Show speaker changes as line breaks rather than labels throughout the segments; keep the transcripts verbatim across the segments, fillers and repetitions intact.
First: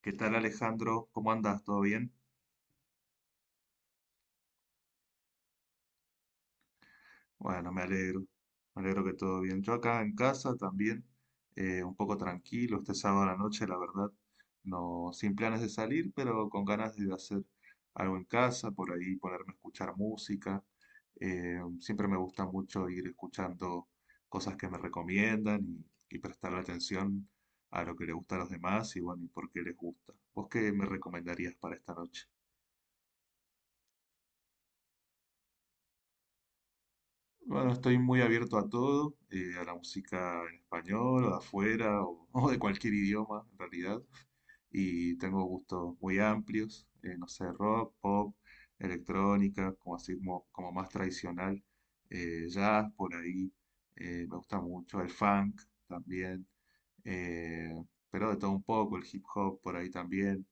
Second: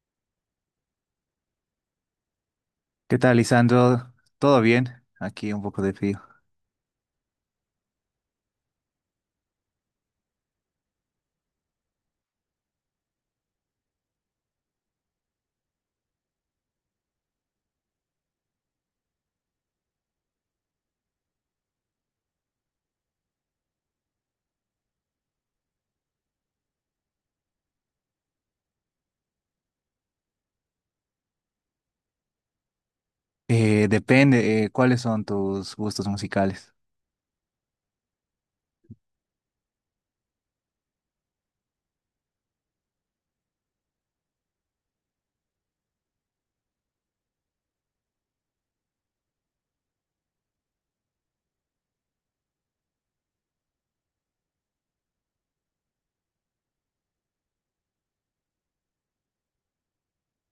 ¿Qué tal, Alejandro? ¿Cómo andas? ¿Todo bien?
¿Qué tal, Lisandro? ¿Todo bien? Aquí un poco de frío.
Bueno, me alegro. Me alegro que todo bien. Yo acá en casa también, eh, un poco tranquilo, este sábado a la noche, la verdad, no sin planes de salir, pero con ganas de hacer algo en casa, por ahí ponerme a escuchar música. Eh, siempre me gusta mucho ir escuchando cosas que me recomiendan y, y prestarle atención a lo que le gusta a los demás y bueno, y por qué les gusta. ¿Vos qué me recomendarías para esta noche?
Eh, depende, eh, ¿cuáles son tus gustos musicales?
Bueno, estoy muy abierto a todo, eh, a la música en español o de afuera o, o de cualquier idioma en realidad. Y tengo gustos muy amplios, eh, no sé, rock, pop, electrónica, como así como, como más tradicional, eh, jazz por ahí, eh, me gusta mucho el funk también, eh, pero de todo un poco, el hip hop por ahí también.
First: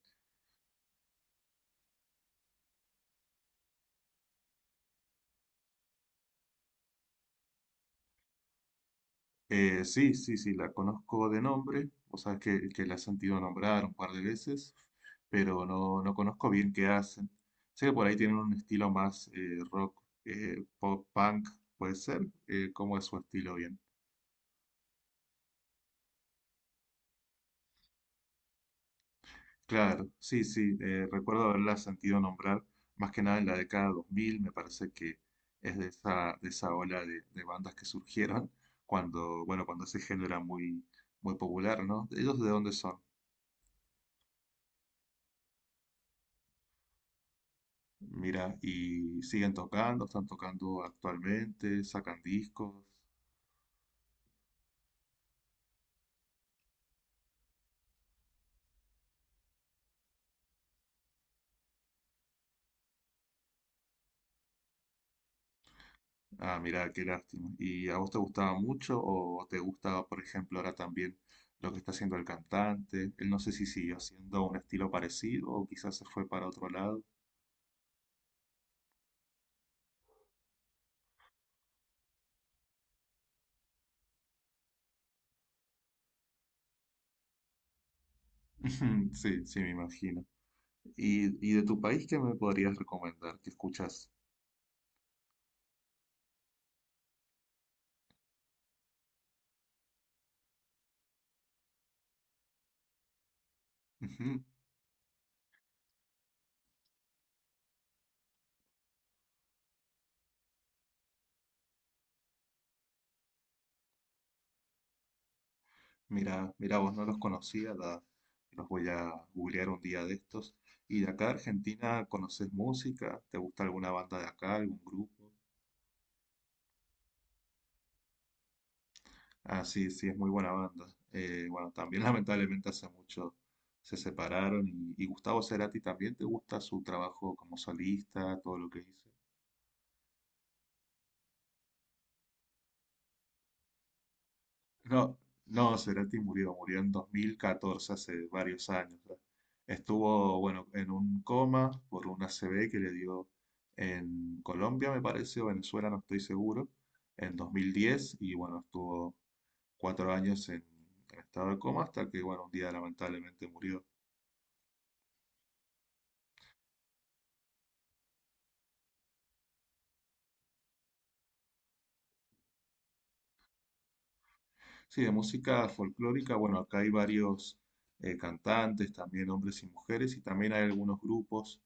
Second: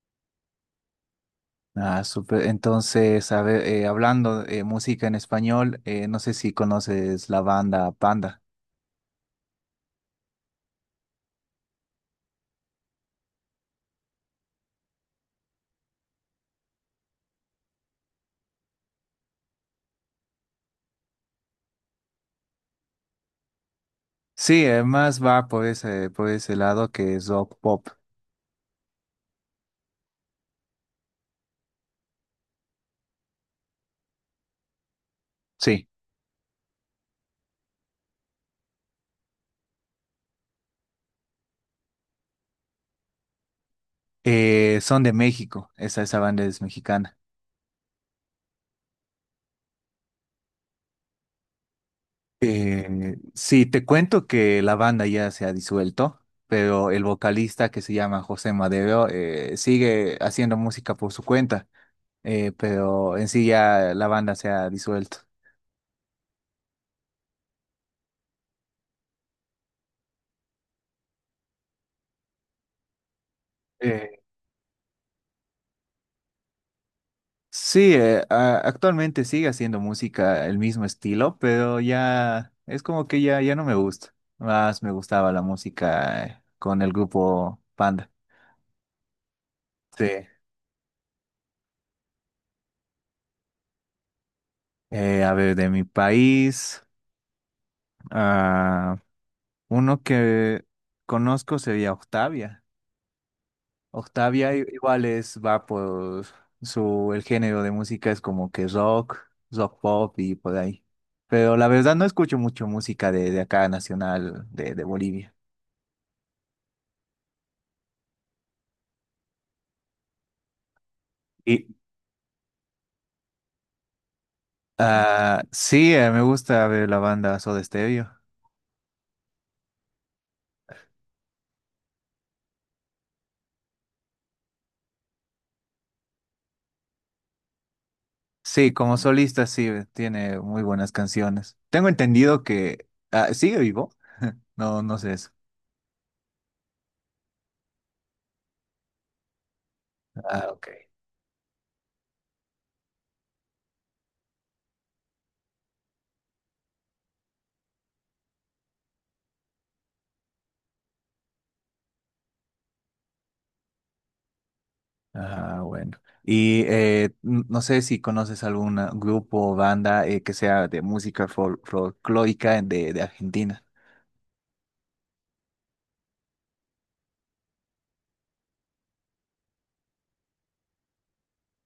Ah, súper. Entonces, a ver, eh, hablando de música en español, eh, no sé si conoces la banda Panda.
Eh, sí, sí, sí, la conozco de nombre, o sea, que, que la he sentido nombrar un par de veces, pero no, no conozco bien qué hacen. Sé que por ahí tienen un estilo más eh, rock, eh, pop punk, puede ser, eh, ¿cómo es su estilo bien?
Sí, eh, más va por ese, por ese lado que es rock pop.
Claro, sí, sí, eh, recuerdo haberla sentido nombrar, más que nada en la década dos mil. Me parece que es de
Sí.
esa, de esa ola de, de bandas que surgieron cuando, bueno, cuando ese género era muy, muy popular, ¿no? ¿Ellos de dónde son?
Eh, son de México, esa, esa banda es mexicana.
Mira, y siguen tocando, están tocando actualmente, sacan discos.
Eh, sí, te cuento que la banda ya se ha disuelto, pero el vocalista que se llama José Madero eh, sigue haciendo música por su cuenta, eh, pero en sí ya la banda se ha disuelto.
Ah, mira, qué lástima. ¿Y a vos te gustaba mucho o te gusta, por ejemplo, ahora también lo que está haciendo el cantante? Él no sé si siguió
Eh,
haciendo un estilo parecido o quizás se fue para otro lado.
sí, eh, a- Actualmente sigue haciendo música el mismo estilo, pero ya es como que ya, ya no me gusta. Más me gustaba la música eh, con el grupo Panda.
Sí, sí, me
Sí.
imagino. ¿Y, y de tu país qué me podrías recomendar? ¿Qué escuchas?
Eh, a ver, de mi país. ah, Uno que conozco sería Octavia. Octavia i- igual es, va por su, el género de música es como que rock, rock pop y por ahí. Pero la verdad no escucho mucho música de, de acá nacional de, de Bolivia.
Mira, mira, vos no los conocía, la- los voy a googlear un día de estos. ¿Y de acá
Y
Argentina conoces música? ¿Te gusta alguna banda de acá, algún grupo?
ah, sí, eh, me gusta ver la banda Soda Stereo.
Ah, sí, sí, es muy buena banda. Eh, bueno, también lamentablemente hace mucho se separaron y, y Gustavo Cerati también te gusta su trabajo como solista, todo lo
Sí,
que
como
hizo.
solista sí, tiene muy buenas canciones. Tengo entendido que ah, sigue vivo. No, no sé
No,
eso.
no, Cerati murió, murió en dos mil catorce, hace varios años. ¿Verdad? Estuvo,
Ah,
bueno,
ok.
en un coma por una A C V que le dio en Colombia, me parece, o Venezuela, no estoy seguro, en dos mil diez, y bueno, estuvo cuatro años en, en estado de coma hasta que, bueno, un día lamentablemente murió.
Ah, bueno. Y eh, n- no sé si conoces algún grupo o banda eh, que sea de música fol- folclórica en- de, de Argentina.
Sí, de música folclórica, bueno, acá hay varios eh, cantantes, también hombres y mujeres, y también hay algunos grupos,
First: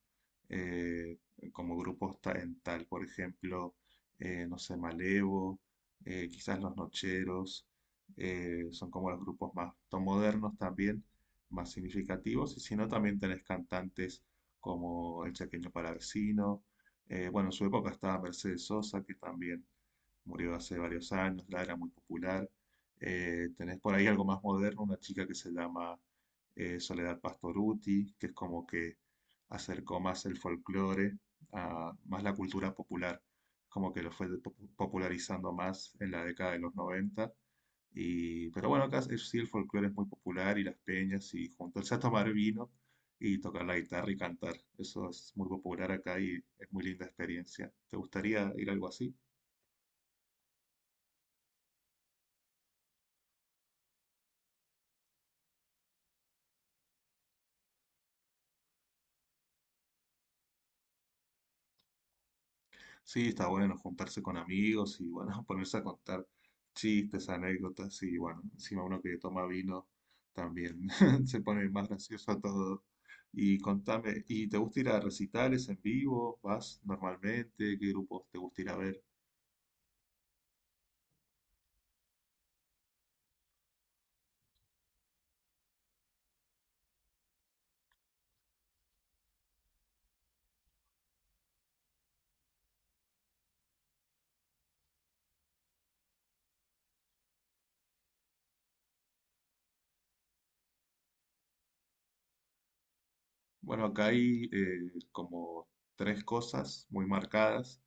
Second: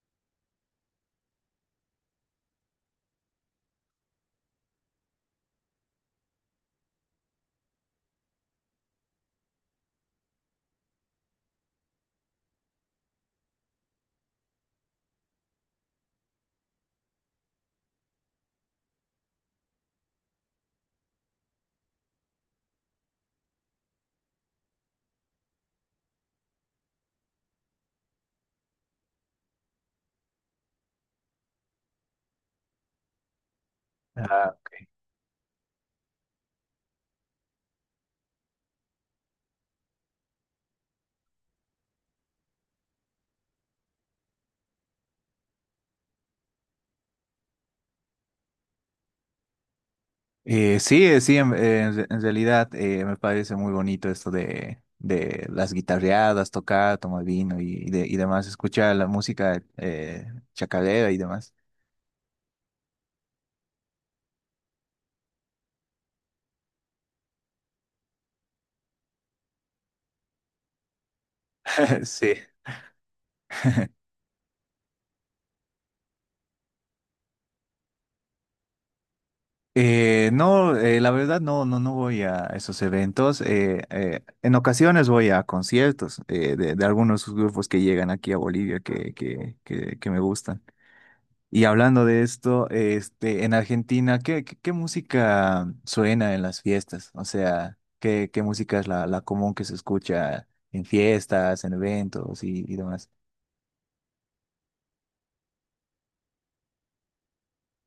eh, como grupos ta- en tal, por ejemplo, eh, no sé, Malevo, eh, quizás Los Nocheros, eh, son como los grupos más to- modernos también, más significativos, y si no, también tenés cantantes como El Chaqueño Palavecino, eh, bueno, en su época estaba Mercedes Sosa, que también murió hace varios años, la era muy popular. Eh, tenés por ahí algo más moderno, una chica que se llama eh, Soledad Pastoruti, que es como que acercó más el folclore a más la cultura popular, como que lo fue po-
Ah,
popularizando más en la década de los noventa. Y, pero bueno, acá es- sí el folclore es muy popular y las peñas y juntarse a tomar vino y tocar la guitarra y cantar. Eso es muy popular acá y es muy linda experiencia. ¿Te gustaría ir a algo así?
eh, sí, eh, sí, en, eh, en- re- en realidad eh, me parece muy bonito esto de, de las guitarreadas, tocar, tomar vino y, y de- y demás, escuchar la música eh, chacarera y demás.
Sí, está bueno juntarse con amigos y bueno, ponerse a contar chistes, anécdotas y bueno, encima uno que toma vino también se pone más gracioso
Sí.
a todo. Y contame, ¿y te gusta ir a recitales en vivo? ¿Vas normalmente? ¿Qué grupos te gusta ir a ver?
Eh, no, eh, la verdad no, no, no voy a esos eventos. Eh, eh, en ocasiones voy a conciertos eh, de, de algunos grupos que llegan aquí a Bolivia que, que, que, que me gustan. Y hablando de esto, este, en Argentina, ¿qué, qué, ¿qué música suena en las fiestas? O sea, ¿qué, ¿qué música es la, la común que se escucha en fiestas, en eventos y, y demás?
Bueno, acá hay eh, como tres cosas muy marcadas.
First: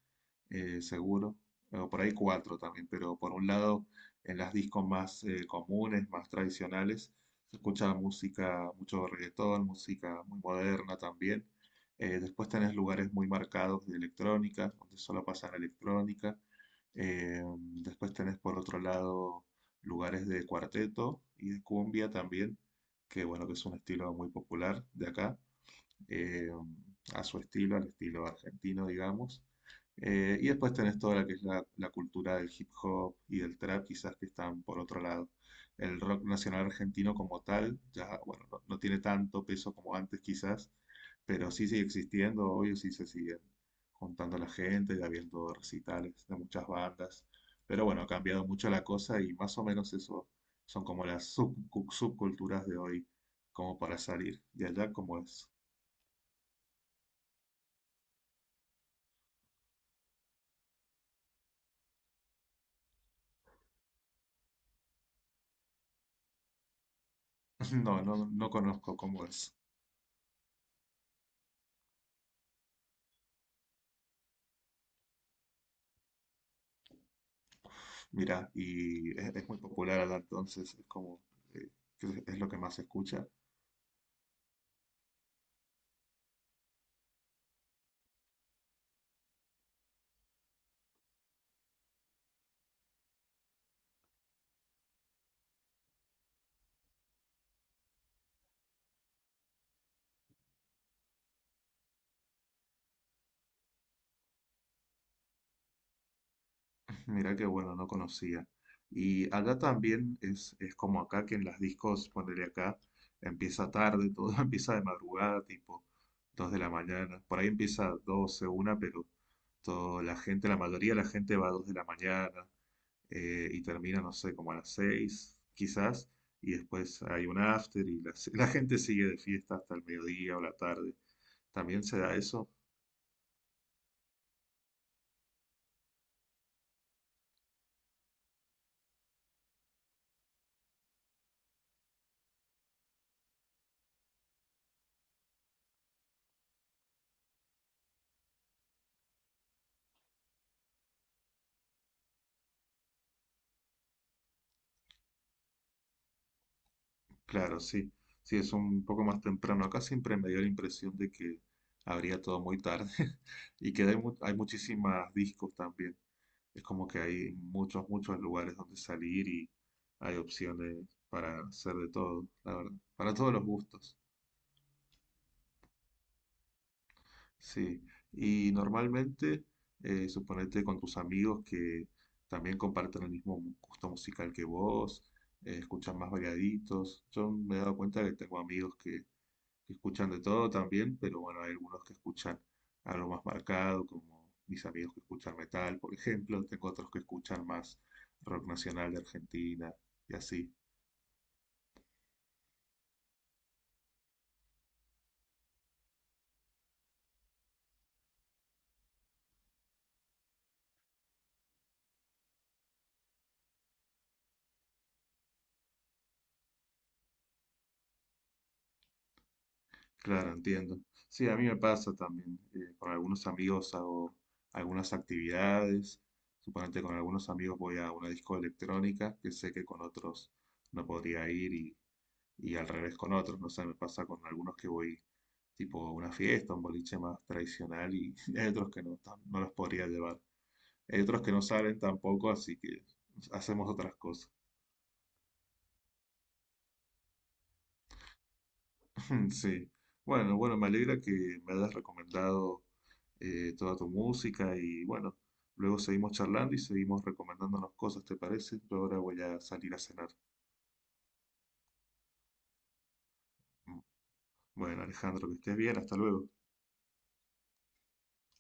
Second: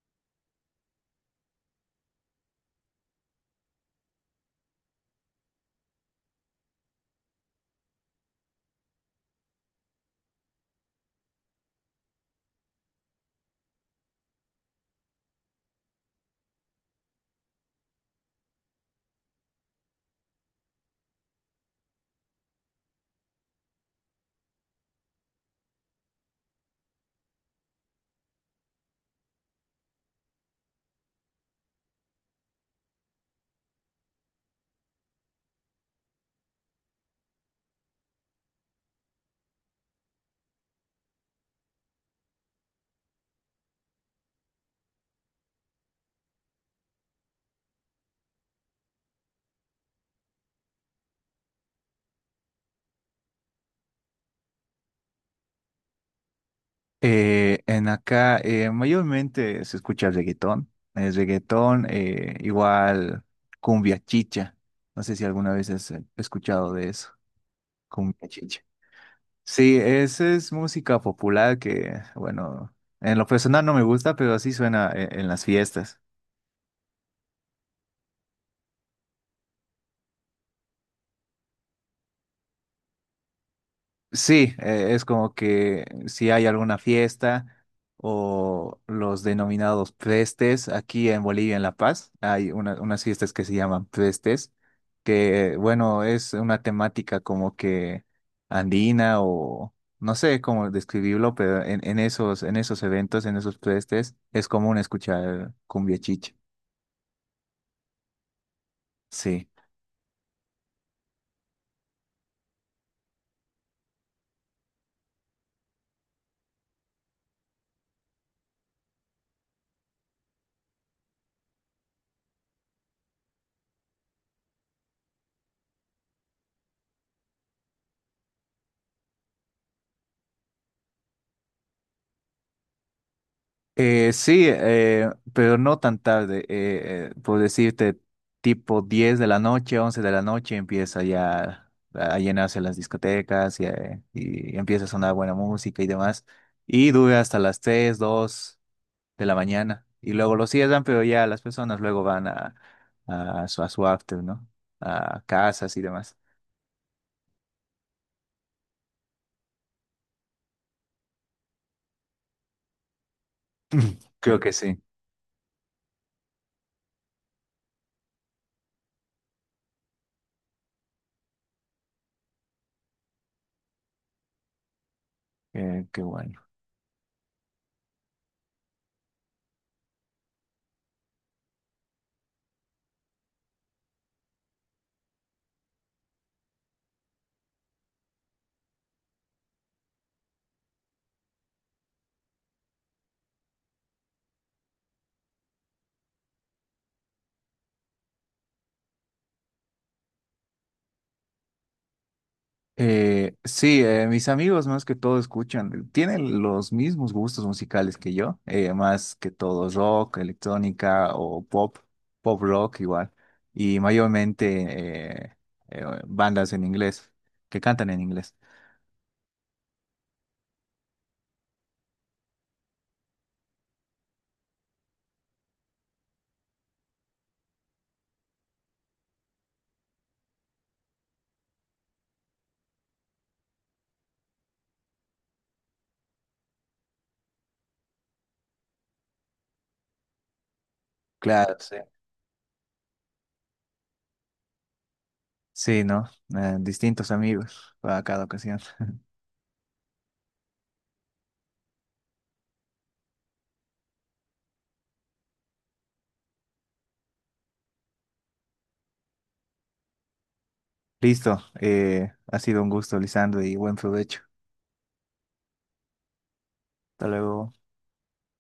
eh, Seguro, o por ahí cuatro también, pero por un lado, en las discos más eh, comunes, más tradicionales, se escucha música, mucho reggaetón, música muy moderna también. Eh, después tenés lugares muy marcados de electrónica, donde solo pasan electrónica. Eh, después tenés por otro lado lugares de cuarteto y de cumbia también, que bueno, que es un estilo muy popular de acá eh, a su estilo, al estilo argentino, digamos. Eh, y después tenés toda la que es la, la cultura del hip hop y del trap, quizás que están por otro lado. El rock nacional argentino como tal, ya, bueno, no, no tiene tanto peso como antes quizás, pero sí sigue existiendo, obvio, sí se siguen juntando la gente y habiendo recitales de muchas bandas. Pero bueno, ha cambiado mucho la cosa y más o menos eso son como las sub- cu- subculturas de hoy, como para salir. ¿Y allá cómo es?
Eh, en acá eh, mayormente se escucha reggaetón, es reggaetón, eh, igual cumbia chicha. No sé si alguna vez has eh, escuchado de eso,
No, no,
cumbia
no
chicha.
conozco Converse.
Sí, esa es música popular que, bueno, en lo personal no me gusta, pero así suena eh, en, las fiestas.
Mira, y es, es muy popular acá, entonces es como eh, que es, es lo que más se escucha.
Sí, eh, es como que si hay alguna fiesta o los denominados prestes, aquí en Bolivia, en La Paz, hay una- unas fiestas que se llaman prestes, que bueno, es una temática como que andina o no sé cómo describirlo, pero en, en esos, en esos eventos, en esos prestes, es común escuchar cumbia chicha.
Mira que bueno, no conocía. Y
Sí.
acá también es, es como acá que en las discos, ponele acá, empieza tarde, todo empieza de madrugada, tipo dos de la mañana. Por ahí empieza doce una pero toda la gente, la mayoría de la gente va a dos de la mañana. Eh, y termina, no sé, como a las seis quizás, y después hay un after y la, la gente sigue de fiesta hasta el mediodía o la tarde. ¿También se da eso?
Eh, sí, eh, pero no tan tarde. Eh, eh, por decirte, tipo diez de la noche, once de la noche, empieza ya a llenarse las discotecas y, eh, y empieza a sonar buena música y demás. Y dura hasta las tres, dos de la mañana. Y luego lo cierran, pero ya las personas luego van a, a, su, a su after, ¿no? A casas y demás.
Claro, sí. Sí, es un poco más temprano. Acá siempre me dio la impresión de que habría todo muy tarde y que hay, mu- hay
Creo que sí.
muchísimas discos también. Es como que hay muchos, muchos lugares donde salir y hay opciones para hacer de todo, la verdad, para todos los gustos.
Eh, qué bueno.
Sí, y normalmente, eh, suponete con tus amigos que también comparten el mismo mu- gusto musical que vos, eh, escuchan más variaditos. Yo me he dado cuenta que tengo amigos que, que escuchan de todo también, pero bueno, hay algunos que escuchan algo más marcado, como mis amigos que escuchan metal, por ejemplo. Tengo otros que escuchan más rock nacional de Argentina y así.
Eh, sí, eh, mis amigos más que todo escuchan, tienen los mismos gustos musicales que yo, eh, más que todo rock, electrónica o pop, pop rock igual, y mayormente eh, eh, bandas en inglés, que cantan en inglés.
Claro, entiendo. Sí, a mí me pasa también. Eh, con algunos amigos hago algunas actividades. Suponete con algunos amigos voy a una disco electrónica que sé que con otros no podría ir y, y al revés con otros. No sé, me pasa con algunos que voy tipo a una fiesta, un boliche más tradicional y hay otros que no, tam- no los podría llevar. Hay otros que no
Claro, sí.
salen tampoco, así que hacemos otras cosas.
Sí, ¿no? Eh, distintos amigos para cada ocasión.
Sí. Bueno, bueno, me alegra que me hayas recomendado eh, toda tu música y bueno, luego seguimos charlando y seguimos recomendándonos cosas, ¿te parece? Yo ahora voy a salir a cenar.
Listo, eh, ha sido un gusto, Lisandro, y buen
Mm.
provecho.
Bueno, Alejandro, que estés bien, hasta luego.
Hasta luego.